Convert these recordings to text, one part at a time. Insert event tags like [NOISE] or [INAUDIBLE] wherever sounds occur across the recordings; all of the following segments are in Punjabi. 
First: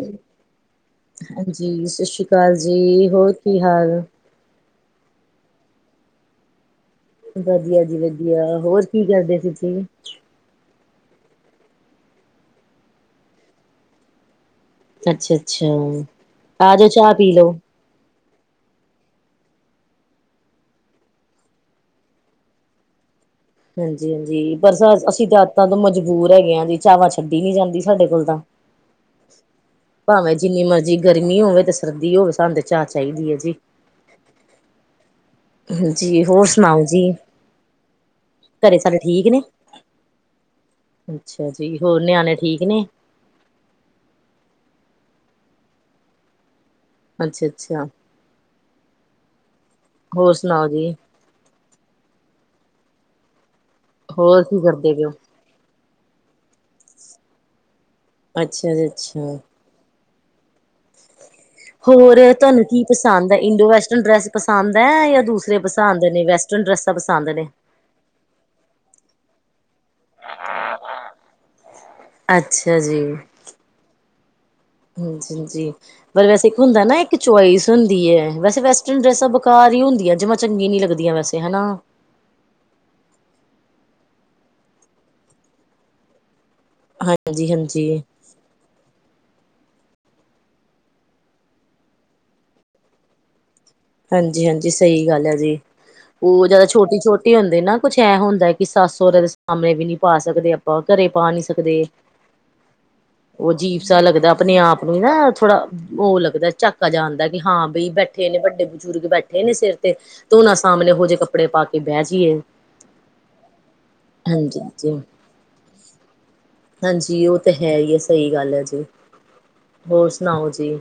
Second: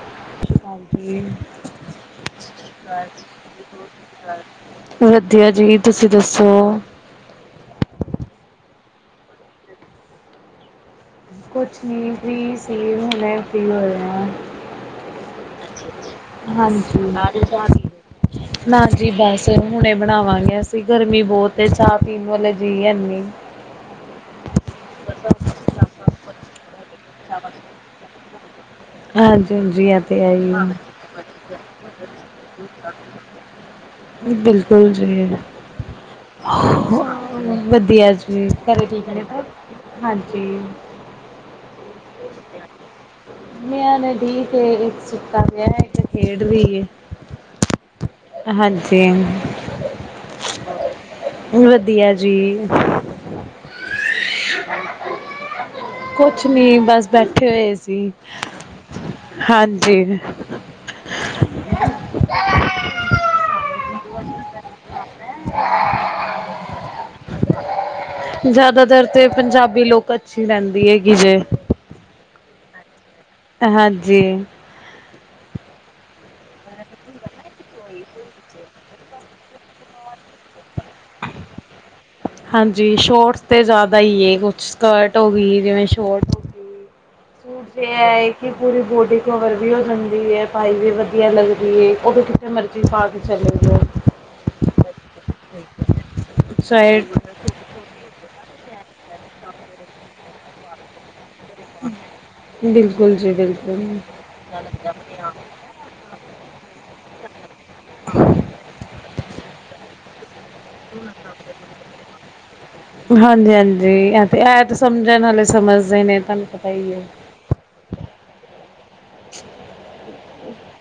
ਹਮ [UNINTELLIGIBLE] ਹਾਂਜੀ ਜੀ ਹੋਰ ਕੀ ਹਾਲ? [UNINTELLIGIBLE] ਵਧੀਆ ਜੀ ਤੁਸੀਂ ਦੱਸੋ? ਵਧੀਆ ਜੀ ਵਧੀਆ ਹੋਰ ਕੀ ਕਰਦੇ ਤੁਸੀਂ। ਕੁੱਛ ਨਹੀਂ ਫ੍ਰੀ ਸੀ ਹੁਨੇ ਫ੍ਰੀ ਹੋਏ ਆ। ਅੱਛਾ ਅੱਛਾ ਆ ਜਾਓ ਹਾਂਜੀ ਚਾਹ ਪੀ ਲਓ। ਆ [UNINTELLIGIBLE] ਨਾ ਜੀ ਬਸ ਹੁਣੇ ਬਣਾਵਾਂਗੇ ਅਸੀਂ ਗਰਮੀਂ ਬੋਤ ਏ ਚਾਹ ਪੀਨ ਵਾਲੇ ਜੀ ਹੈਨੀ ਹਾਂਜੀ ਹਾਂਜੀ ਬਸ ਅਸੀਂ ਦਾਤਾਂ ਤੋਂ ਮਜਬੂਰ ਦੂਰ ਹੈਗੇ ਜੀ ਚਾਵਾਂ ਛੱਡੀ ਨਹੀਂ ਜਾਂਦੀ ਸਾਡੇ ਕੋਲ ਤਾਂ ਹਾਂਜੀ ਹਾਂਜੀ ਇਹ ਤੇ ਭਾਵੇਂ ਹੈ ਹੀ ਜਿੰਨੀ ਹੈ। ਮਰਜ਼ੀ ਗਰਮੀਂ ਹੋਵੇ ਤੇ ਸਰਦੀ ਹੋਵੇ ਸਾਨੂੰ ਚਾਹ ਚਾਈਦੀ ਹੈ ਜੀ ਬਿਲਕੁੱਲ ਜੀ ਜੀ ਹੋਰ ਸੁਣਾਓ ਜੀ ਵਧੀਆ ਚ ਠੀਕ ਘਰੇ ਸਾਰੇ ਠੀਕ ਨੇ? [UNINTELLIGIBLE] ਹਾਂਜੀ ਅੱਛਾ ਜੀ ਹੋਰ ਨਿਆਣੇ ਠੀਕ ਨੇ? ਨਿਆਨੇ ਠੀਕ ਐ ਇੱਕ ਸੁੱਤਾ ਲ ਇੱਕ ਖੇਡਦੀ ਅੱਛਾ ਅੱਛਾ [UNINTELLIGIBLE] ਹਾਂਜੀ। ਹੋਰ ਸੁਣਾਓ ਜੀ? ਵਧੀਆ ਜੀ। ਹੋਰ ਕੀ ਕਰਦੇ ਪਓ ਹੋ? ਕੁਛ ਨੀ ਬਸ ਬੈਠੇ ਹੋਏ ਸੀ ਅੱਛਾ ਜੀ ਅੱਛਾ ਹਾਂਜੀ। [INAUDIBLE] ਹੋਰ ਤੁਹਾਨੂੰ ਕੀ ਪਸੰਦ ਹੈ ਇੰਡੋ ਵੈਸਟਰਨ ਡਰੈਸ ਪਸੰਦ ਹੈ ਜਾਂ। ਦੂਸਰੇ ਪਸੰਦ ਨੇ ਵੈਸਟਰਨ ਡਰੈਸਾਂ ਪਸੰਦ ਨੇ। ਜ਼ਿਆਦਾਤਰ ਤੇ ਪੰਜਾਬੀ ਲੂਕ ਅੱਛੀ ਰਹਿੰਦੀ ਹੈ ਜੇ। ਅੱਛਾ ਜੀ ਹਾਂਜੀ। ਹਾਂਜੀ ਹਾਂਜੀ। ਪਰ ਵੈਸੇ ਇੱਕ ਹੁੰਦਾ ਨਾ ਇੱਕ ਚੋਇਸ ਹੁੰਦੀ ਹੈ ਵੈਸੇ ਵੈਸਟਰਨ ਡਰੈਸਾਂ ਬੈਕਾਰ ਹੀ ਹੁੰਦੀਆਂ ਜਮਾਂ ਚੰਗੀਆ ਨੀ ਲੱਗਦੀਆਂ। ਵੈਸੇ ਹਨਾ। ਹਾਂਜੀ ਸ਼ੋਰਟਸ ਤੇ ਜ਼ਿਆਦਾ ਹੀ ਕੁਛ ਸਕਰਟ ਹੋ ਗਈ ਜਿਵੇਂ ਸ਼ੋਰਟ। ਹੂੰ ਹਾਂਜੀ ਸੂਟ ਹਾਂਜੀ ਇਹ ਹੈ ਕਿ ਪੂਰੀ ਬੋਡੀ। ਕਵਰ ਵੀ ਹੋ ਜਾਂਦੀ ਹੈ ਪਾਈ ਵੀ ਵਧੀਆ ਲੱਗਦੀ ਹੈ ਉਹ ਵੀ ਕਿਤੇ ਮਰਜ਼ੀ ਪਾ ਕੇ ਚਲੇ ਜਾਓ। ਹਾਂਜੀ ਹਾਂਜੀ ਸਹੀ ਗੱਲ ਹੈ ਜੀ ਉਹ ਜਿਆਦਾ ਛੋਟੀ ਚਾਹੇ ਛੋਟੀ ਹੁੰਦੇ ਨਾ ਕੁਛ ਐਂ ਹੁੰਦਾ ਕਿ। ਕਿ ਸੱਸ ਸਹੁਰੇ ਦੇ ਸਾਹਮਣੇ ਵੀ ਨਹੀਂ ਪਾ ਸਕਦੇ ਆਪਾਂ ਘਰੇ ਪਾ ਨਹੀਂ ਸਕਦੇ। ਬਿਲਕੁਲ ਜੀ ਉਹ ਅਜੀਬ ਬਿਲਕੁਲ। ਜਿਹਾ ਲੱਗਦਾ ਆਪਣੇ ਆਪ ਨੂੰ ਹੀ ਨਾ ਥੋੜਾ ਉਹ ਲੱਗਦਾ ਝੱਕ। ਝੱਕਾ ਜਿਹਾ ਆਉਂਦਾ ਕਿ ਹਾਂ ਬਈ ਬੈਠੇ ਨੇ ਵੱਡੇ। ਬਜ਼ੁਰਗ ਬੈਠੇ ਨੇ ਸਿਰ ਤੇ ਉਹਨਾਂ ਸਾਹਮਣੇ ਇਹੋ ਜਿਹੇ ਕੱਪੜੇ ਪਾ ਕੇ ਬਹਿ ਜਾਈਏ। ਹਾਂਜੀ ਹਾਂਜੀ ਤੇ ਹਾਂਜੀ ਐ ਤਾਂ ਜੀ ਸਮਝਣ ਨਾਲੇ ਸਮਝਦੇ ਨੇ ਤੁਹਾਨੂੰ ਪਤਾ ਹੀ ਹੈ। ਸਹੀ ਸਹੀ ਗੱਲ ਹੈ ਜੀ। ਹੋਰ ਸੁਣਾਓ ਜੀ?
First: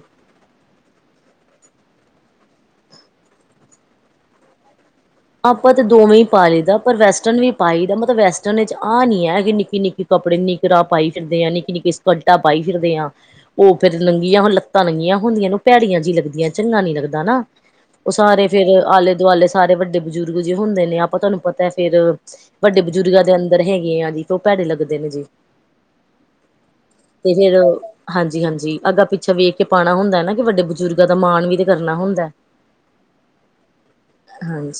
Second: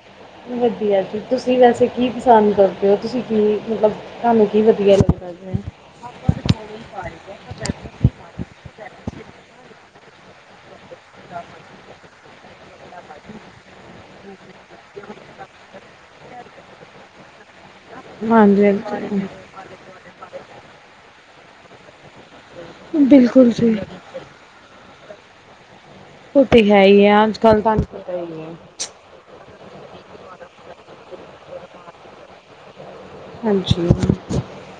ਵਧੀਆ ਜੀ। ਤੁਸੀਂ ਵੈਸੇ ਕੀ ਪਸੰਦ ਕਰਦੇ ਹੋ? ਤੁਸੀਂ ਕੀ ਮਤਲਬ ਤੁਹਾਨੂੰ ਕੀ ਵਧੀਆ? ਆਪਾਂ ਤੇ ਜੀ ਦੋਵੇਂ ਹੀ ਪਾ ਲਈਦਾ ਪਰ ਵੈਸਟਰਨ ਵੀ ਪਾਈ ਦਾ ਮਤਲਬ ਵੈਸਟਰਨ ਵਿੱਚ ਆਹ ਨੀ ਹੈ ਕਿ ਨਿੱਕੀ ਨਿੱਕੀ। ਕੱਪੜੇ ਨਿੱਕਰਾਂ ਪਾਈ ਫਿਰਦੇ ਆ ਨਿੱਕੀ ਨਿੱਕੀ ਸਕਰਟਾਂ ਪਾਈ ਫਿਰਦੇ ਆ ਉਹ ਫੇਰ ਨੰਗੀਆਂ ਹੁਣ ਲੱਤਾ ਨੰਗੀਆਂ ਹੁੰਦੀਆਂ ਨੂੰ ਭੈੜੀਆਂ ਜਿਹੀ ਲੱਗਦੀਆਂ ਚੰਗਾ ਨੀ ਲੱਗਦਾ ਨਾ। ਉਹ ਸਾਰੇ ਹਾਂਜੀ ਫੇਰ ਆਲੇ ਹਾਂਜੀ ਦੁਆਲੇ ਸਾਰੇ ਵੱਡੇ ਬਜ਼ੁਰਗ ਜੇ ਹੁੰਦੇ ਨੇ ਆਪਾਂ ਤੁਹਾਨੂੰ ਪਤਾ ਹੈ ਫੇਰ। ਵੱਡੇ ਬਜ਼ੁਰਗਾਂ ਦੇ ਅੰਦਰ ਹੈਗੇ ਆ ਜੀ ਤੇ ਉਹ ਭੈੜੇ ਲੱਗਦੇ ਨੇ ਜੀ। ਉਹ ਤੇ ਹੈ ਹੀ ਹੈ ਤੇ ਅੱਜ ਫੇਰ ਕੱਲ੍ਹ ਤੁਹਾਨੂੰ ਪਤਾ ਹੀ ਹਾਂਜੀ ਹੈ ਹਾਂਜੀ ਅੱਗਾਂ ਪਿੱਛਾ ਵੇਖ ਕੇ। ਤੇ ਪਾਉਣਾ ਹੁੰਦਾ ਹੈ ਨਾ ਤੇ ਵੱਡੇ ਬਜ਼ੁਰਗਾਂ ਦਾ ਮਾਣ ਵੀ ਤੇ ਕਰਨਾ ਹੁੰਦਾ ਹੈ। ਹਾਂਜੀ।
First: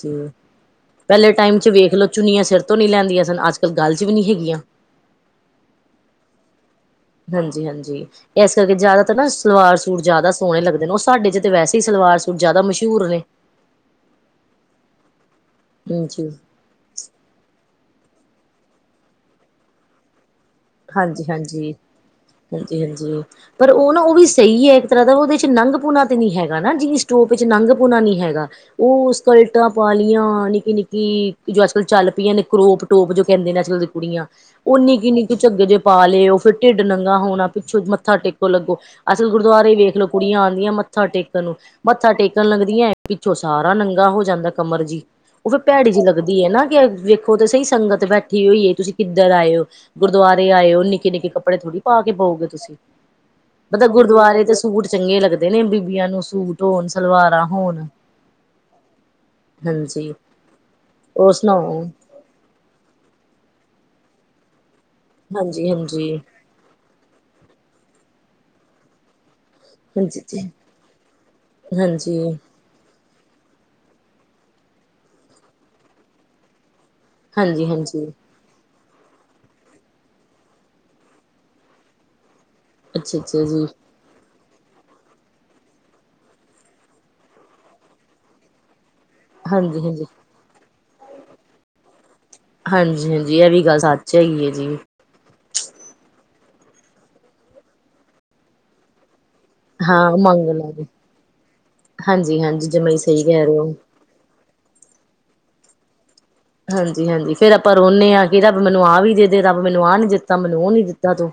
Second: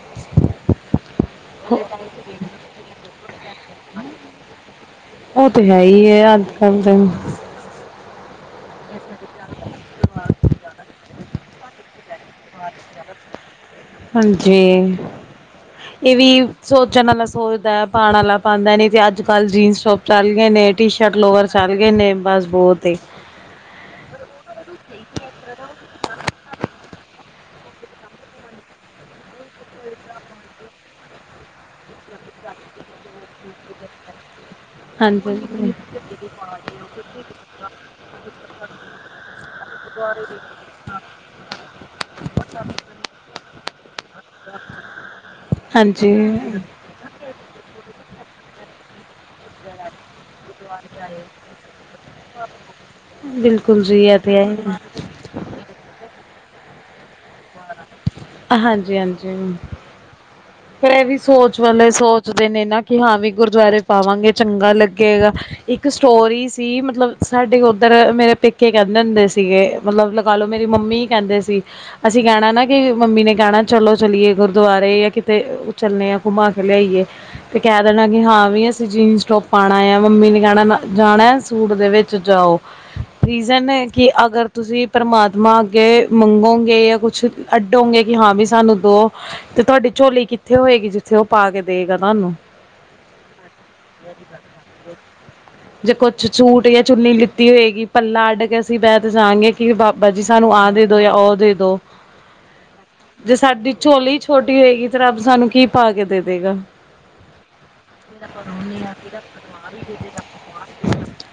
ਹੂੰ ਪਹਿਲੇ ਟਾਈਮ 'ਚ ਵੇਖ ਲੋ ਚੁੰਨੀਆਂ ਸਿਰ ਤੋਂ ਨਹੀਂ ਲੈਂਦੀਆਂ ਸਨ। ਅੱਜ ਕੱਲ ਗਲ਼ 'ਚ ਵੀ ਨਹੀਂ ਹੈਗੀਆਂ। ਉਹ ਤੇ ਹੈ ਹੀ ਹੈ। ਕੱਲ੍ਹ ਤਾਂ ਹਾਂਜੀ ਹਾਂਜੀ। ਇਸ ਕਰਕੇ ਜ਼ਿਆਦਾ ਤਾਂ ਨਾ ਸਲਵਾਰ ਸੂਟ ਜ਼ਿਆਦਾ ਸੋਹਣੇ ਲੱਗਦੇ ਨੇ ਉਹ ਸਾਡੇ 'ਚ ਤਾਂ ਵੈਸੇ ਹੀ ਸਲਵਾਰ ਸੂਟ ਜ਼ਿਆਦਾ ਮਸ਼ਹੂਰ ਨੇ। ਹੂੰ। ਹਾਂਜੀ ਇਹ ਹਾਂਜੀ ਵੀ ਸੋਚਣ ਵਾਲਾ ਸੋਚਦਾ ਹੈ। ਪਾਉਣ ਵਾਲਾ? ਪਾਉਂਦਾ ਨੀ ਤੇ ਅੱਜ ਕੱਲ੍ਹ ਜੀਨਸ ਟੋਪ ਚੱਲ ਗਏ ਨੇ ਟੀ ਸ਼ਰਟ ਹਾਂਜੀ ਲੋਵਰ ਚੱਲ ਹਾਂਜੀ ਗਏ ਨੇ। ਬਸ ਹਾਂਜੀ ਬਹੁਤ ਹੀ ਹਾਂਜੀ ਪਰ ਉਹ ਨਾ ਉਹ ਵੀ ਸਹੀ ਹੈ ਇੱਕ ਤਰ੍ਹਾਂ ਦਾ ਉਹਦੇ 'ਚ ਨੰਗ ਪੂਣਾ ਤੇ ਨੀ ਹੈਗਾ ਨਾ ਜੀ। ਟੋਪ ਵਿੱਚ ਨੰਗ ਪੂਣਾ ਨੀ ਹੈਗਾ ਉਹ ਸਕਲਟਾਂ ਪਾ ਲਈਆਂ ਨਿੱਕੀ ਨਿੱਕੀ ਜੋ ਅੱਜਕੱਲ ਚਲ। ਚੱਲਦੀਆ ਨੇ ਕਰੋਪ ਟੋਪ ਜੋ ਕਹਿੰਦੇ ਨੇ ਅਜਕੱਲ ਦੀ ਕੁੜੀਆਂ ਉਹ ਨਿੱਕੀ ਹਾਂਜੀ। ਨੰਗੇ ਜੇ ਪਾ ਲਏ ਉਹ ਫਿਰ ਢਿੱਡ ਨੰਗਾ ਹੋਣਾ ਪਿੱਛੋਂ ਮੱਥਾ ਟੇਕੋ ਲੱਗੋ ਅਸਲ ਗੁਰਦੁਆਰੇ ਵੇਖ ਲੋ ਕੁੜੀਆਂ ਆਉਂਦੀਆਂ ਮੱਥਾ ਟੇਕਣ ਨੂੰ ਮੱਥਾ ਟੇਕਣ ਲੱਗਦੀਆਂ ਹੈ ਪਿੱਛੋਂ ਸਾਰਾ ਸਾਰਾ ਨੰਗਾ ਹੋ ਜਾਂਦਾ ਕਮਰ ਜਿਹੀ ਉਹ ਫਿਰ ਭੈੜੀ ਜਿਹੀ ਹਾਂਜੀ, ਲੱਗਦੀ ਹੈ ਨਾ ਕਿ ਵੇਖੋ ਤੇ ਸਹੀ ਸੰਗਤ ਬੇ ਇਕੱਠੀ ਹੋਈਏ ਤੁਸੀਂ ਕਿੱਧਰ ਆਏ ਓ? ਗੁਰਦੁਆਰੇ ਆਏ ਓ ਨਿੱਕੇ ਨਿੱਕੇ ਕੱਪੜੇ ਥੋੜੀ ਪਾ ਕੇ ਬਓਗੇ ਤੁਸੀਂ? ਬਿਲਕੁਲ ਮਤਲਬ ਜੀ ਇਹ ਹੈ ਗੁਰਦੁਆਰੇ ਤੇ ਹੀ ਸੂਟ ਚੰਗੇ ਲੱਗਦੇ ਨੇ ਬੀਬੀਆਂ ਨੂੰ ਸੂਟ ਹੋਣ ਸਲਵਾਰਾਂ। ਹੋਣ ਹਾਂਜੀ ਹਾਂਜੀ। ਹਾਂਜੀ ਫਿਰ ਇਹ ਵੀ ਹੋਰ ਸੋਚ ਸੁਣਾਓ ਵਾਲੇ ਸੋਚਦੇ ਨੇ ਨਾ ਕਿ ਹਾਂ ਵੀ ਗੁਰਦੁਆਰੇ ਪਾਵਾਂਗੇ ਚੰਗਾ ਲੱਗੇਗਾ ਹਾਂਜੀ ਇੱਕ ਹਾਂਜੀ ਸਟੋਰੀ ਸੀ ਮਤਲਬ ਸਾਡੇ ਕੋਲ ਉੱਧਰ ਮੇਰੇ ਪੇਕੇ ਕਹਿੰਦੇ ਹੁੰਦੇ ਸੀਗੇ ਮਤਲਬ ਲਗਾ ਹਾਂਜੀ ਲੋ ਮੇਰੀ ਮੰਮੀ ਹੀ ਕਹਿੰਦੇ ਸੀ ਹਾਂਜੀ ਅਸੀਂ ਕਹਿਣਾ ਨਾ ਕਿ ਮੰਮੀ ਨੇ ਕਹਿਣਾ ਚਲੋ ਚਲੀਏ ਗੁਰਦੁਆਰੇ ਜਾਂ ਕਿਤੇ ਚੱਲਣੇ ਆ ਘੁੰਮਾ ਕੇ ਲਿਆਈਏ। ਤੇ ਹਾਂਜੀ ਕਹਿ ਹਾਂਜੀ ਦੇਣਾ ਕਿ ਹਾਂ ਵੀ ਅਮਸ ਤੇ ਜੀਨਸ ਟੋਪ ਪਾਣਾ ਆ ਮੰਮੀ ਨੇ ਕਹਿਣਾ ਜਾਣਾ ਸੂਟ ਦੇ ਵਿੱਚ ਜਾਓ ਅੱਛਾ ਅੱਛਾ ਜੀ ਰੀਜ਼ਨ ਏ ਕਿ ਅਗਰ ਤੁਸੀਂ ਪ੍ਰਮਾਤਮਾ ਅੱਗੇ ਮੰਗੋ ਗੇ ਜਾਂ ਕੁਛ ਅੱਡੋਂਗੇ ਕਿ ਹਾਂ ਵੀ ਸਾਨੂੰ ਦੋ ਤੇ ਹਾਂਜੀ ਤੁਹਾਡੀ ਹਾਂਜੀ ਝੋਲੀ ਕਿੱਥੇ ਹੋਏਗੀ ਜਿੱਥੇ ਉਹ ਪਾ ਕੇ ਦੇਏ ਗਾ ਹਾਂਜੀ ਹਾਂਜੀ ਇਹ ਵੀ ਗੱਲ ਸੱਚ ਹੈਗੀ ਹੈ ਜੀ ਚਚੁਰ ਡੇ ਚੁੰਨੀ ਲਿੱਤੀ ਹੋਏਗੀ ਪੱਲਾ ਅੱਡ ਕੇ ਅਸੀਂ ਬਹਿ ਜਾ ਗਏ ਫਿਰ ਬਾਬਾ ਹਾਂ ਜੀ ਮੰਗ ਸਾਨੂੰ ਆਹ ਦੇ ਲਾਂਗੇ ਦੋ ਜਾਂ ਉਹ ਦੇ ਦੋ ਹਾਂਜੀ ਹਾਂਜੀ ਜਮਾ ਹੀ ਸਹੀ ਜੇ ਕਹਿ ਰਹੇ ਸਾਡੀ ਹੋ ਝੋਲੀ ਛੋਟੀ ਹੋਏਗੀ ਤੇ ਰੱਬ ਸਾਨੂੰ ਕੀ ਪਾ ਕੇ ਦੇਵੇ ਹਾਂਜੀ ਹਾਂਜੀ ਫੇਰ ਆਪਾਂ ਰੋਣੇ ਹਾਂ ਕਿ ਰੱਬ ਮੈਨੂੰ ਆਹ ਵੀ ਦੇ ਦੇ ਰਬ ਮੈਨੂੰ ਆਹ ਨੀ ਦਿੱਤਾ ਮੈਨੂੰ ਉਹ ਨੀ ਦਿੱਤਾ ਤੂੰ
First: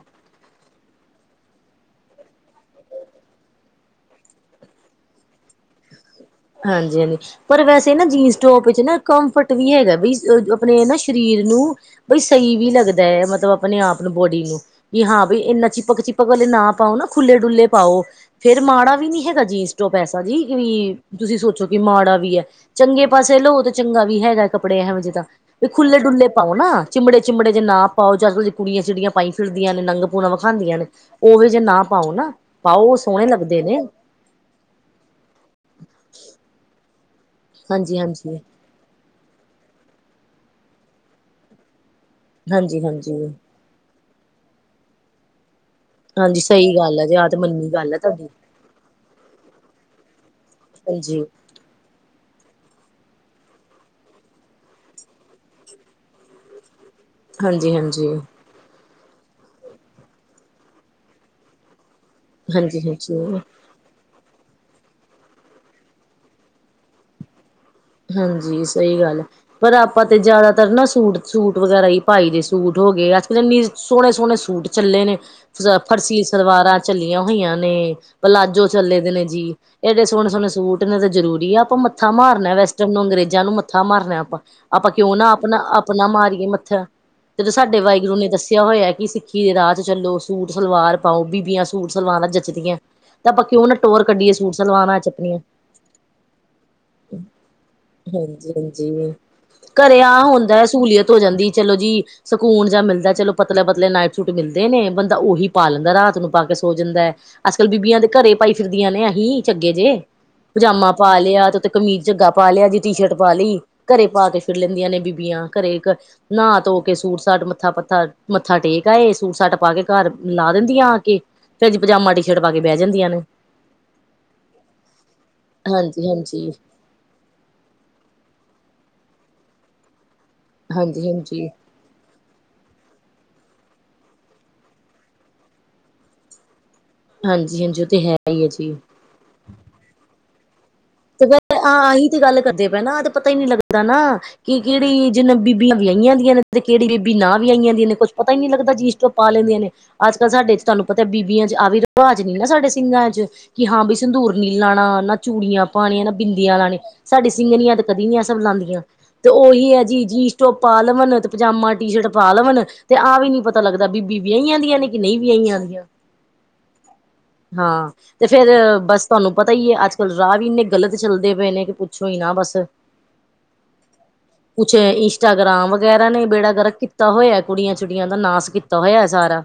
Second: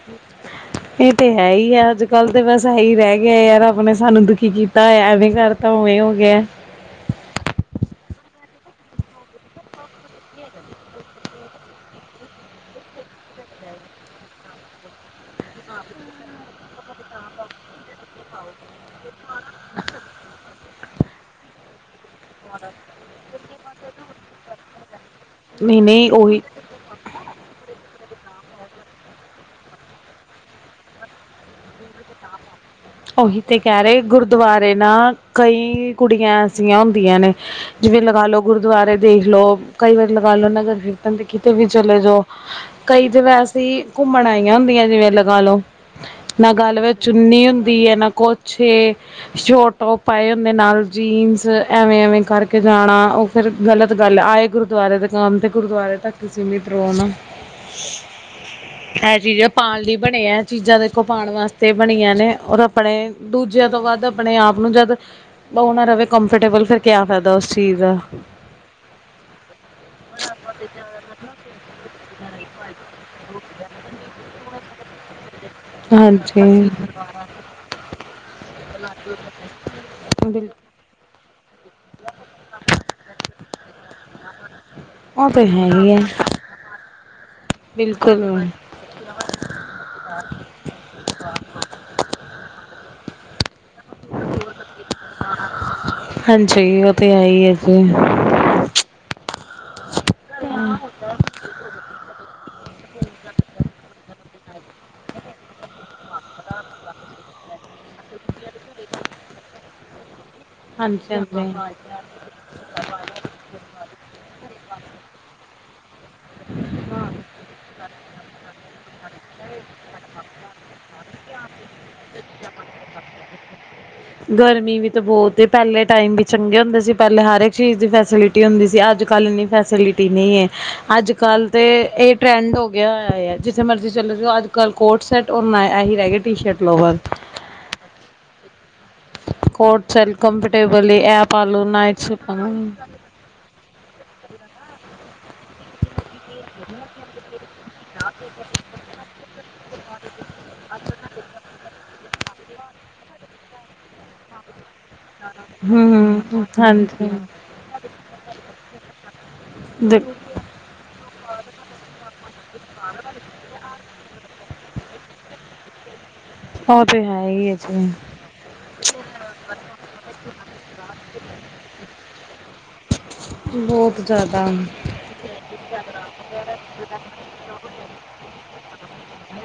ਇਹ ਤੇ ਹੈ ਐ ਅੱਜ ਕੱਲ੍ਹ ਤਾਂ ਬਸ ਇਹੀ ਰਹਿ ਗਿਆ ਯਾਰ ਰੱਬ ਨੇ ਸਾਨੂੰ ਦੁਖੀ ਕੀਤਾ ਐਵੇਂ ਕਰਤਾ ਉਵੇਂ ਹੋ ਗਿਆ ਹਾਂਜੀ ਹਾਂਜੀ ਪਰ ਵੈਸੇ ਨਾ ਜੀ ਟੋਪ ਵਿਚ ਨਾ ਕੰਫਰਟ ਵੀ ਹੈਗਾ ਬਈ ਆਪਣੇ ਨਾ ਸਰੀਰ ਨੂੰ ਬਈ ਸਹੀ ਵੀ ਲੱਗਦਾ ਹੈ ਮਤਲਬ ਮਤਲਬ ਆਪਣੇ ਆਪ ਨੂੰ ਬੋਡੀ ਨੂੰ ਕਿ ਹਾਂ ਵੀ ਇੰਨਾ ਚਿਪਕ ਚਿਪਕ ਵਾਲੇ ਨਾ ਪਾਓ ਨਾ ਖੁੱਲੇ ਡੁੱਲੇ ਪਾਓ ਫੇਰ ਮਾੜਾ ਵੀ ਨੀ ਹੈਗਾ ਜੀਨਸ ਟੋਪ ਜੀ ਵੀ ਤੁਸੀਂ ਸੋਚੋ ਕਿ ਮਾੜਾ ਵੀ ਐ ਚੰਗੇ ਪਾਸੇ ਲਓ ਤੇ ਚੰਗਾ ਵੀ ਵੀ ਹੈਗਾ ਕੱਪੜੇ ਇਹੋ ਜਿਹੇ ਤਾਂ ਵੀ ਨਹੀਂ ਖੁੱਲੇ ਨਹੀਂ ਡੁੱਲੇ ਉਹੀ ਪਾਓ ਨਾ ਚਿਮੜੇ ਚਿਮੜੇ ਜੇ ਨਾ ਪਾਓ ਜੈਹੋ ਕੁੜੀਆਂ ਚਿੜੀਆਂ ਪਾਈ ਫਿਰਦੀਆਂ ਨੇ ਨੰਗ ਪੂਣਾ ਵਿਖਾਦੀਆਂ ਨੇ ਉਹ ਵੀ ਜੇ ਨਾ ਪਾਓ ਨਾ ਪਾਓ ਸੋਹਣੇ ਉਹੀ ਤੇ ਲੱਗਦੇ ਨੇ ਕਹਿ ਰਹੇ ਗੁਰਦੁਆਰੇ ਨਾ ਕਈ ਕੁੜੀਆਂ ਐਸੀਆਂ ਹੁੰਦੀਆਂ ਨੇ ਹਾਂਜੀ ਜਿਵੇਂ ਲਗਾ ਹਾਂਜੀ ਲੋ ਗੁਰਦੁਆਰੇ ਦੇਖ ਲੋ ਕਈ ਵਾਰੀ ਲਗਾ ਲੋ ਨਗਰ ਕੀਰਤਨ ਦੇ ਕਿਤੇ ਵੀ ਚਲੇ ਜਾਓ ਹਾਂਜੀ ਕਈ ਤੇ ਹਾਂਜੀ ਵੈਸੇ ਈ ਘੁੰਮਣ ਆਈਆਂ ਹੁੰਦੀਆਂ ਜਿਵੇਂ ਲਗਾ ਲੋ ਹਾਂਜੀ ਨਾ ਸਹੀ ਗੱਲ ਵਿਚ ਹੈ ਜੇ ਆਹ ਤੇ ਚੁੰਨੀ ਮੰਨੀ ਦੀ ਗੱਲ ਏ, ਹੈ ਨਾ ਤੁਹਾਡੀ ਕੋਛ ਏ, ਸ਼ੋਟ ਟੋਪ ਪਾਏ ਹੁੰਦੇ ਨਾਲ ਹਾਂਜੀ ਜੀਨਸ, ਐਵੇਂ-ਐਵੇਂ ਕਰ ਜਾਣਾ ਉਹ ਫਿਰ ਗਲਤ ਗੱਲ ਆਏ ਗੁਰਦੁਆਰੇ ਦੇ ਕੰਮ ਤੇ ਗੁਰਦੁਆਰੇ ਤੱਕ ਹੀ ਹਾਂਜੀ ਹਾਂਜੀ ਇਹ ਚੀਜ਼ ਪਾਣ ਲਈ ਬਣੇ ਹੈ ਚੀਜ਼ਾਂ ਦੇਖੋ ਪਾਣ ਵਾਸਤੇ ਬਣੀਆਂ ਨੇ ਔਰ ਹਾਂਜੀ ਆਪਣੇ ਹਾਂਜੀ ਦੂਜਿਆਂ ਤੋਂ ਵਧ ਆਪਣੇ ਆਪ ਜਦ ਓ ਨਾ ਰਹੇ ਕੰਫਰਟੇਬਲ ਫਿਰ ਕਿਆ ਫਾਇਦਾ ਉਸ ਚੀਜ਼ ਦਾ ਹਾਂਜੀ ਸਹੀ ਗੱਲ ਪਰ ਆਪਾਂ ਤੇ ਜ਼ਿਆਦਾਤਰ ਨਾ ਸੂਟ ਸੂਟ ਵਗੈਰਾ ਹੀ ਪਾਈ ਦੇ ਸੂਟ ਹੋ ਗਏ ਅੱਜ ਕੱਲ ਕਿੰਨੇ ਸੋਹਣੇ ਸੋਹਣੇ ਸੂਟ ਚੱਲੇ ਨੇ ਫਰਸੀ ਹਾਂਜੀ ਸਲਵਾਰਾਂ ਚੱਲੀਆਂ ਹੋਆਂ ਨੇ ਪਲਾਜੋ ਚੱਲੇ ਦੇ ਨੇ ਜੀ ਏਡੇ ਸੋਹਣੇ ਬਿਲਕੁਲ ਸੋਹਣੇ ਸੂਟ ਨੇ ਤਾਂ ਜ਼ਰੂਰੀ ਆ ਆਪਾਂ ਮੱਥਾ ਮਾਰਨਾ ਵੈਸ ਅੰਗਰੇਜ਼ਾਂ ਨੂੰ ਮੱਥਾ ਮਾਰਨਾ ਆਪਾਂ ਆਪਾਂ ਕਿਉਂ ਨਾ ਉਹ ਤੇ ਆਪਣਾ ਹੈ ਹੀ ਆਪਣਾ ਹੈ ਮਾਰੀਏ ਮੱਥਾ ਜਦੋਂ ਸਾਡੇ ਵਾਹਿਗੁਰੂ ਨੇ ਬਿਲਕੁਲ ਦੱਸਿਆ ਹੋਇਆ ਕਿ ਸਿੱਖੀ ਦੇ ਰਾਹ ਚ ਚਲੋ ਸੂਟ ਸਲਵਾਰ ਪਾਓ ਬੀਬੀਆਂ ਸੂਟ ਸਲਵਾਰ ਪਰ ਜੱਚਦੀਆਂ ਤਾਂ ਆਪਾਂ ਕਿਉ ਨਾ ਟੋਰ ਕੱਢੀਏ ਸੂਟ ਸਲਵਾਾਰ ਚ ਆਪਣੀਆਂ ਹਾਂਜੀ ਉਹ ਤੇ ਹੈ ਹੀ ਹੈ ਜੀ ਹਾਂਜੀ ਹਾਂਜੀ ਘਰੇ ਆ ਹੁੰਦਾ ਸਹੂਲੀਅਤ ਹੋ ਜਾਂਦੀ ਚਲੋ ਜੀ ਹੁਣ ਜਾਂ ਮਿਲਦਾ ਚਲੋ ਪਤਲੇ ਪਤਲੇ ਨਾਈਟ ਸੂਟ ਮਿਲਦੇ ਨੇ ਬੰਦਾ ਉਹੀ ਪਾ ਲੈਂਦਾ ਰਾਤ ਨੂੰ ਪਾ ਕੇ ਸੋ ਜਾਂਦਾ ਐ ਅਸਲ ਬੀਬੀਆਂ ਦੇ ਘਰੇ ਪਾਈ ਫਿਰਦੀਆਂ ਨੇ, ਏਹ ਹੀ ਚੱਗੇ ਜੇਹ, ਪਜਾਮਾ ਹਾਂਜੀ ਪਾ ਲੇਆ ਤੇ ਉਤੇ ਹਾਂਜੀ ਕਮੀਜ਼। ਚੱਗਾ ਪਾ ਲਿਆ ਜੀ, ਟੀ ਸ਼ਰਟ ਪਾ ਲਈ, ਘਰੇ ਪਾ ਕੇ ਫਿਰ ਲੈਂਦੀਆਂ ਨੇ ਬੀਬੀਆਂ, ਘਰੇ ਕ ਨਾ ਧੋ ਕੇ, ਸੂਟ ਸਾਟ ਮੱਥਾ ਪੱਥਾ ਮੱਥਾ ਟੇਕ ਆਏ। ਸੂਟ ਸਾਟ ਪਾ ਕੇ ਘਰ ਲਾ ਦਿੰਦੀਆਂ ਆ ਕੇ। ਫੇਰ ਜੀ ਪਜਾਮਾ, ਟੀ ਸ਼ਰਟ ਪਾ ਕੇ ਬਹਿ ਜਾਂਦੀਆਂ ਨੇ। ਗਰਮੀ ਵੀ ਤੇ ਬਹੁਤ ਏ, ਪਹਿਲੇ ਹਾਂਜੀ ਟਾਈਮ ਵੀ ਹਾਂਜੀ ਚੰਗੇ ਹੁੰਦੇ ਸੀ। ਪਹਿਲੇ ਹਰ ਇੱਕ ਚੀਜ਼ ਦੀ ਫੈਸਿਲਿਟੀ ਹੁੰਦੀ ਸੀ। ਅੱਜ ਕੱਲ੍ਹ ਇੰਨੀ ਫੈਸਿਲਿ ਟੀ ਨੀ ਏ, ਹਾਂਜੀ ਅੱਜ ਕੱਲ ਹਾਂਜੀ ਤੇ ਏਹ ਟਰੈਂਡ ਹੋ ਗਿਆ ਹੋਯਾਆ ਏ, ਜਿ ਜਿੱਥੇ ਮਰਜ਼ੀ ਚੱਲ ਜਾਓ, ਅੱਜ ਕੱਲ ਕੋਰਡ ਸੈਟ ਔਰ ਨਾ ਏਹ ਹੀ ਰਹਗੇ ਟੀ ਸ਼ਰਟ। ਲੋਵਰ ਹਾਂਜੀ-ਹਾਂਜੀ ਉਹ ਤੇ ਹੈ ਹੀ ਹੈ ਜੀ। ਕੋਰਡ ਸੇਲ ਕੰਫਰਟੇਬਲ ਏਹ ਆ ਉਹ ਆਹ ਇਹੀ ਤੇ ਗੱਲ ਕਰਦੇ ਪਏ ਨਾ, ਏਹ ਤੇ ਪਤਾ ਹੀ ਨੀ ਲੱਗਦਾ ਨਾ, ਕਿ ਕਿਹੜੀ ਜਿਨ ਬੀ ਬੀਬੀਆਂ ਵੀਆਈਆਂ ਦੀਆਂ ਨੇ, ਤੇ ਕੇੜੀ ਬੀਬੀ ਨਾ ਵੀਆਈਆਂ ਦੀਆਂ ਨੇ, ਕੁੱਛ ਪਤਾ ਈ ਨਈ ਲੱਗਦਾ, ਜਿਨਸ ਟੋਪ ਪਾ ਲੈਂਦੀਆਂ ਨੇ। ਅੱਜ ਕੱਲ੍ਹ ਸਾਡੇ ਤੁਹਾਨੂੰ ਪਤਾ ਏ ਬੀਬੀਆਂ ਚ ਆ ਵੀ ਵਾਜ ਨੀ ਨਾ ਸਾਡੇ ਸਿੰਘਾਂ ਚ, ਕਿ ਹਾਂ ਬਈ ਸੰਦੂਰ ਨੀ ਲਾਣਾ, ਨਾ ਚੂੜੀਆਂ ਪਾਣੀਆਂ, ਨਾ ਹਮ ਬਿੰਦੀਆਂ ਲਾਣੀ, ਹਾਂਜੀ ਸਾਡੀ ਸਿੰਘਣੀਆਂ ਤੇ ਕਦੀ ਨਈ ਏਹ ਸਭ ਲਾਂਦੀਆਂ। ਤੇ ਉਹੀ ਹੈ ਜੀ, ਜੀਸ ਟੋਪ ਪਾ ਲਵਣ, ਤੇ ਪਜਾਮਾ ਟੀ ਸ਼ਰਟ ਪਾ ਲਵਣ, ਤੇ ਆਹ ਵੀ ਨੀ ਪਤਾ ਲੱਗਦਾ ਦਾ ਬੀਬੀ ਵਿਆਹੀਆਂ ਦੀਆਂ ਨੇ, ਕਿ ਨਹੀਂ ਵਿਆਹੀਆਂ ਦੀਆਂ? ਉਹ ਤਾਂ ਹੈ ਹੀ ਹੈ ਜੀ ਹਾਂ, ਤੇ ਫੇਰ ਬਸ ਤੁਹਾਨੂੰ ਪਤਾ ਹੀ ਏ, ਅੱਜ ਕੱਲ ਰਾਹ ਵੀ ਇੰਨੇ ਗ਼ਲਤ ਚੱਲਦੇ ਬਏ ਨੇ, ਕਿ ਪੁੱਛੋ ਹੀ ਨਾ ਬਸ। ਬੋਹਤ ਜਾਦਾ। ਕੁਛ ਇੰਸਟਾਗ੍ਰਾਮ ਵਗੈਰਾ ਨੇ ਬੇੜਾ ਗਰਕ ਕੀਤਾ ਹੋਇਆ। ਕੁੜੀਆਂ ਚਿੜੀਆਂ ਦਾ ਨਾਸ ਕੀਤਾ ਹੋਇਆ ਸਾਰਾ।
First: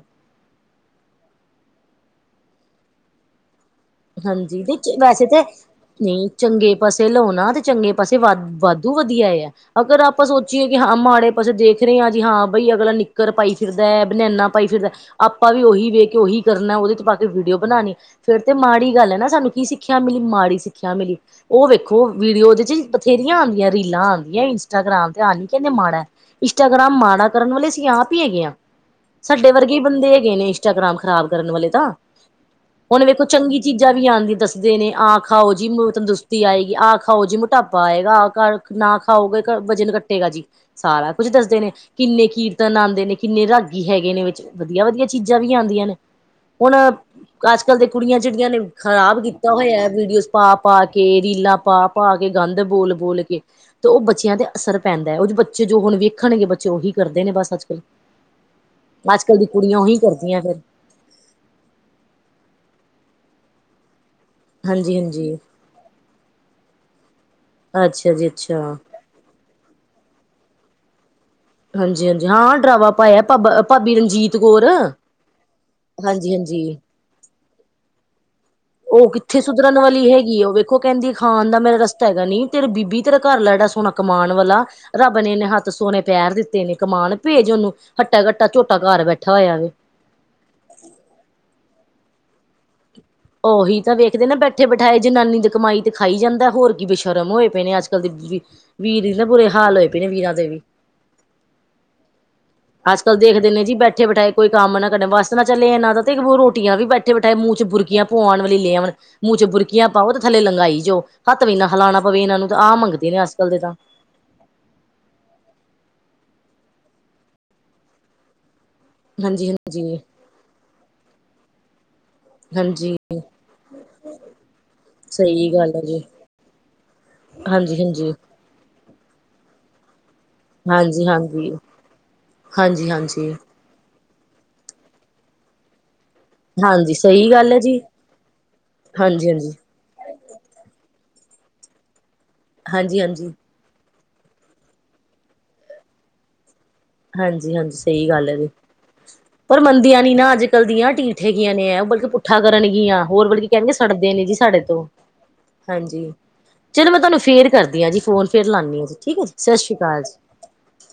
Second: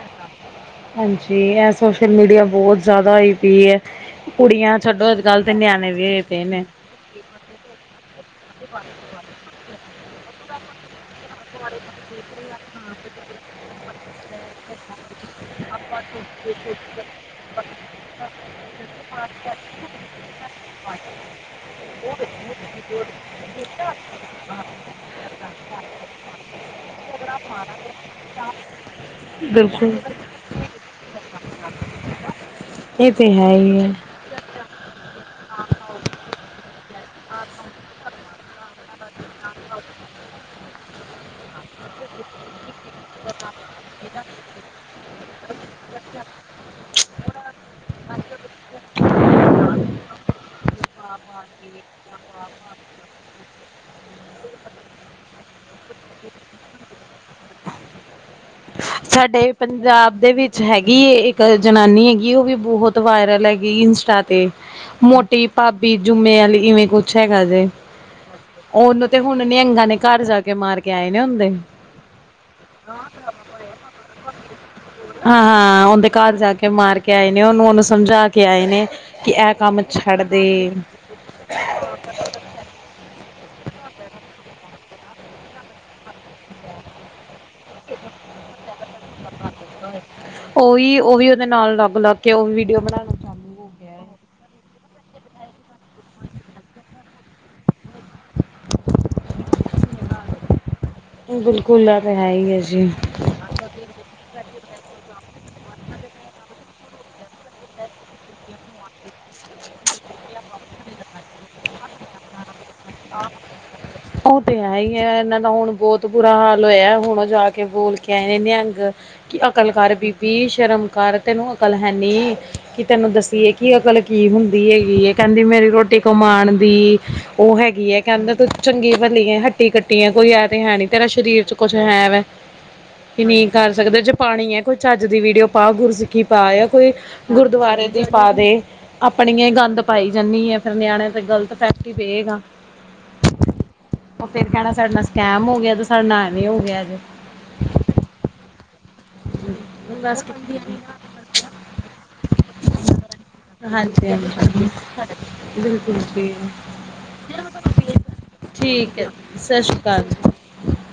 ਹਾਂਜੀ, ਏਹ ਸੋਸ਼ਲ ਮੀਡੀਆ ਜਾਦਾ ਈ ਪੀ ਏ। ਹਾਂਜੀ [UNINTELLIGIBLE] ਵੈਸੇ ਤੇ, ਵੀ ਹੋਏ ਨਈ ਪਏ ਨੇ ਚੰਗੇ ਪਾਸੇ ਲਉ ਨਾ ਤੇ ਚੰਗੇ ਪਾਸੇ ਵੱਧ ਵਾਧੂ ਵਧੀਆ ਏ ਏਹ, ਅਗਰ ਆਪਾਂ ਸੋਚੀਏ ਕਿ ਹਾ ਮਾੜੇ ਬਸ ਦੇਖ ਰਹੇ ਹਾਂ ਜੀ ਹਾਂ ਬਈ, ਅਗਲਾ ਨਿੱਕਰ ਪਾਈ ਫਿਰਦਾ ਏ, ਬਨੈਨਾ ਪਾਈ ਫਿਰਦਾ ਆਪਾਂ ਵੀ ਉਹੀ ਵੇਖ ਕੇ, ਉਹੀ ਕਰਨਾ ਏ, ਉਹਦੇ ਚ ਪਾ ਕੇ ਵੀਡੀਓ ਬਣਾਣੀ ਫੇਰ ਤੇ ਮਾੜੀ ਗੱਲ ਏ ਨਾ, ਸਾਨੂੰ ਕੀ ਸਿੱਖਿਆ ਮਿਲੀ? ਮਾੜੀ ਸਿੱਖਿਆ ਮਿਲੀ। ਉਹ ਵੇਖੋ ਵੀਡੀਓ ਉਹਦੇ ਚ ਬਥੇਰੀਆਂ ਨਵੀਆਂ ਰੀਲਾਂ ਆਂਦੀਆਂ ਏ ਇੰਸਟਾਗ੍ਰਾਮ ਤੇ, ਹਾਲ ਈ ਕੇਂਦੇ ਮਾੜਾ ਏ, ਇੰਟਾਗ੍ਰਾਮ ਮਾੜਾ ਕਰਨ ਵਾਲੇ ਅਸੀਂ ਆਪ ਹੀ ਹੈਗੇ ਆ। ਸਾਡੇ ਵਰਗੇ ਈ ਬਿਲਕੁਲ ਬੰਦੇ ਹੈਗੇ ਨੇ ਇੰਸਟਾਗ੍ਰਾਮ ਖ਼ਰਾਬ ਕਰਨ ਵਾਲੇ ਤਾਂ, ਹੁਣ ਇਹ ਵੇਖੋ ਤੇ ਹੈ ਚੰਗੀ ਹੀ ਹੈ ਚੀਜ਼ਾਂ ਵੀ ਆਉਂਦੀਆਂ ਦੱਸਦੇ ਨੇ ਆਖ ਖਾਓ ਜੀ ਤੰਦਰੁਸਤੀ ਆਏਗੀ ਆਹ ਖਾਓ ਜੀ ਮੋਟਾਪਾ ਆਏਗਾ ਆਹ ਘਰ ਨਾ ਖਾਓਗੇ ਵਜਨ ਕੱਟੇਗਾ ਜੀ ਸਾਰਾ ਕੁੱਝ ਦੱਸਦੇ ਨੇ ਕਿੰਨੇ ਕੀਰਤਨ ਆ ਨੇ ਕਿੰਨੇ ਰਾਗੀ ਹੈਗੇ ਨੇ ਵਿੱਚ ਵਧੀਆ ਵਧੀਆ ਚੀਜ਼ਾਂ ਵੀ ਆਉਂਦੀਆਂ ਨੇ ਹੁਣ ਅੱਜ ਕੱਲ੍ਹ ਦੇ ਕੁੜੀਆਂ ਜੇਹੜੀਆਂ ਨੇ, ਖ਼ਰਾਬ ਕੀਤਾ ਹੋਇਆ ਵੀਡੀਓਜ਼ ਪਾ-ਪਾ ਕੇ, ਰੀਲਾਂ ਪਾ-ਪਾ ਕੇ, ਗੰਦ ਬੋਲ ਬੋਲ ਕੇ। ਤੇ ਉਹ ਬੱਚਿਆਂ ਤੇ ਅਸਰ ਪੈਂਦਾ ਏ, ਉਹ ਜੋ ਬੱਚੇ ਜੋ ਹੁਣ ਵੇਖਣਗੇ, ਬੱਚੇ ਉਹੀ ਕਰਦੇ ਨੇ ਬਸ ਅੱਜ ਕੱਲ੍ਹ। ਅੱਜ ਕੱਲ੍ਹ ਦੀ ਸਾਡੇ ਕੁੜੀਆਂ ਉਹੀ ਪੰਜਾਬ ਦੇ ਕਰਦੀਆਂ ਫਿਰ ਵਿੱਚ ਹੈਗੀ ਏ, ਇੱਕ ਜਨਾਨੀ ਹੈਗੀ, ਉਹ ਵੀ ਬੋਹਤ ਵਾਇਰਲ ਹੈਗੀ ਇੰਸਟਾ ਤੇ ਹਾਂਜੀ ਹਾਂਜੀ ਮੋਟੀ ਭਾਬੀ ਜੁੰਮੇ ਆਲੀ, ਇਵੇਂ ਕੁਛ ਹੈਗਾ ਜੇ। ਅੱਛਾ ਜੀ ਅੱਛਾ ਉਹਨੂੰ ਤੇ ਹੁਣ ਨਿਅੰਗਾਂ ਨੇ ਘਰ ਜਾ ਕੇ ਮਾਰ ਕੇ ਆਏ ਨੇ ਹੁੰਦੇ ਹਾਂਜੀ-ਹਾਂਜੀ ਹਾਂ ਡਰਾਵਾ ਪਾਇਆ, ਭਾਬਾ ਭਾਬੀ ਰਣਜੀਤ ਕੌਰ। ਹਾਂ-ਹਾਂ ਔਂਦੇ ਘਰ ਜਾ ਕੇ ਹਾਂਜੀ-ਹਾਂਜੀ ਮਾਰ ਕੇ ਆਏ ਨੇ ਉਹਨੂੰ, ਉਹਨੂੰ ਸਮਝਾ ਕੇ ਆਏ ਨੇ ਉਹ ਕਿ ਕਿੱਥੇ ਇਹ ਸੁਧਰਨ ਕੰਮ ਵਾਲੀ ਛੱਡ ਹੈਗੀ ਏ, ਦੇ ਉਹ ਵੇਖੋ ਕੇਂਦੀ ਏ ਖਾਣ ਦਾ ਮੇਰਾ ਰਸਤਾ ਹੈਗਾ ਨੀ, ਤੇਰੇ ਬੀਬੀ ਤੇਰਾ ਘਰ ਲ ਸੋਹਣਾ ਕਮਾਣ ਵਾਲਾ, ਰੱਬ ਨੇ ਇਨੇ ਹੱਥ ਸੋਹਣੇ, ਪੈਰ ਦਿੱਤੇ ਨੇ, ਕਮਾਣ ਭੇਜ ਉਹਨੂੰ, ਹੱਟਾ ਕੱਟਾ ਝੋਟਾ ਘਾਰ ਬੈਠਾ ਹੋਇਆ ਵੇ। ਬੁਲਾ ਕੇ ਉਹ ਵੀਡੀਓ ਬਣਾ ਉਹੀ ਤਾਂ ਵੇਖਦੇ ਨੇ ਬੈਠੇ ਬਿਠਾਏ, ਜਨਾਨੀ ਦੀ ਕਮਾਈ ਤੇ ਖਾਈ ਜਾਂਦਾ ਏ, ਹੋਰ ਕੀ ਬੇਸ਼ਰਮ ਹੋਏ ਪਏ ਨੇ ਅੱਜ ਅੱਜ ਕੱਲ ਦੀ ਬੀਬੀ, ਵੀਰ [UNINTELLIGIBLE] ਬੁਰੇ ਹਾਲ ਹੋਏ ਪਏ ਨੇ ਵੀਰਾਂ ਦੇ ਵੀ। ਬਿਲਕੁਲ ਇਹ ਤੇ ਹੈ ਹੀ ਹੈ ਜੀ ਅੱਜ ਕੱਲ ਦੇਖਦੇ ਨੇ ਜੀ ਬੈਠੇ ਬੈਠਾਏ ਕੋਈ ਕੰਮ ਨਾ ਕਰ, ਵੱਸ ਨਾ ਚਲੇ ਏਹਨਾਂ ਤੇ ਉਹ ਰੋਟੀਆਂ ਵੀ ਬੈਠੇ ਬੈਠਾਏ ਮੂੰਹ ਚ ਬੁਰਕੀਆਂ ਪੁਆਣ ਵਾਲੀ ਲੇ ਆਓਣ, ਮੂੰਹ ਚ ਬੁਰਕੀਆਂ ਪਾਓ ਤੇ ਥਲੇ ਲੰਗਾਈ ਜੋ। ਹਤ ਵੀ ਨਾ ਹਲਾਣਾ ਪਵੇ ਇਹਨਾਂ ਨੂੰ। ਤਾਂ ਆਹ ਮੰਗਦੇ ਨੇ ਅੱਜ ਕੱਲ ਦੇ ਤਾਂ ਉਹ ਤੇ ਹੈ ਹੀ ਹੈ ਇਹਨਾਂ ਦਾ ਹੁਣ ਬਹੁਤ ਤੋਂ ਬੁਰਾ ਹਾਲ ਹੋਇਆ ਹੁਣ ਉਹ ਜਾ ਕੇ ਬੋਲ ਕੇ ਆ ਇਹਨੇ ਨਿਹੰਗ ਕਿ ਹਾਂਜੀ ਅਕਲ ਕਰ ਹਾਂਜੀ ਬੀਬੀ ਸ਼ਰਮ ਕਾਰ ਤੇ ਨੂੰ ਹੈਨੀ ਕਿ ਹਾਂਜੀ ਤੈਨੂੰ ਦੱਸੀਏ ਕਿ ਅਕਲ ਕੀ ਹੁੰਦੀ ਹੈਗੀ ਕਹਿੰਦੀ ਸਹੀ ਮੇਰੀ ਗੱਲ ਹੈ ਰੋਟੀ ਜੀ ਕਮਾਉਣ ਦੀ ਉਹ ਹਾਂਜੀ ਹੈਗੀ ਹੈਏ ਹਾਂਜੀ ਕਹਿੰਦੇ ਤੂੰ ਚੰਗੀ ਭਲੀ ਹੈ ਹੱਟੀ ਕੱਟੀ ਹੈ ਕੋਈ ਐ ਤੇ ਹੈ ਨੀ ਹਾਂਜੀ ਤੇਰਾ ਸਰੀਰ ਚ ਹਾਂਜੀ ਕੁੱਛ ਹੈ ਵ ਹਾਂਜੀ ਕੀ ਹਾਂਜੀ ਨਹੀਂ ਕਰ ਸਕਦੇ ਪਾਣੀ ਹੈ ਕੋਈ ਝੱਜ ਦੀ ਵੀਡੀਓ ਪਾ ਗੁਰੂ ਸਿੱਖ ਕੀ ਪਾ ਆ ਕੋਈ ਹਾਂਜੀ ਸਹੀ ਗੱਲ ਹੈ ਜੀ ਗੁਰਦੁਆਰੇ ਦੀ ਪਾ ਦੇ ਹਾਂਜੀ ਆਪਣੀੀਆਂ ਹਾਂਜੀ ਗੰਦ ਪਾਈ ਜਾਂਦੀ ਆ ਫੇਿਰ ਨਿਆਣਣੇ ਤੇ ਗਲਤ ਇਫ਼ੇਕਟ ਹੀ ਪਏਗਾ ਹਾਂਜੀ ਹਾਂਜੀ ਉਹ ਫਿਰ ਕਹਿਣਾ ਸਾਡੇ ਨਾਲ ਸਕੈਮ ਹੋ ਗਿਆ ਤੇ ਸਾਡੇ ਨਾਲ ਐਵੇਂ ਹੋ ਗਿਆ ਜੇ। ਹਾਂਜੀ ਹਾਂਜੀ ਸਹੀ ਗੱਲ ਹੈ ਜੀ ਪਰ ਮੰਦੀਆਂ ਨੀ ਬਸ ਨਾ ਅੱਜ ਕੱਲ੍ਹ ਦੀਆਂ ਟੀਠ ਹੈਗੀਆਂ ਨੇ ਉਹ ਬਲਕਿ ਪੁੱਠਾ ਕਰਨਗੀਆਂ ਹੋਰ ਬਤਲਬਿ ਕਹਿਣਗੇ ਸੜਦੇ ਹਾਂਜੀ ਨੇ ਜੀ ਸਾਡੇ ਹਾਂਜੀ ਤੋਂ ਹਾਂਜੀ ਬਿਲਕੁਲ ਜੀ ਚਲੋ ਮੈਂ ਤੁਹਾਨੂੰ ਫੇਰ ਕਰਦੀ ਹਾਂ ਜੀ ਫੋਨ ਫੇਰ ਲਾਂਦੀ ਹਾਂ ਜੀ ਠੀਕ ਹੈ ਜੀ ਸਤਿ ਸ੍ਰੀ ਅਕਾਲ ਜੀ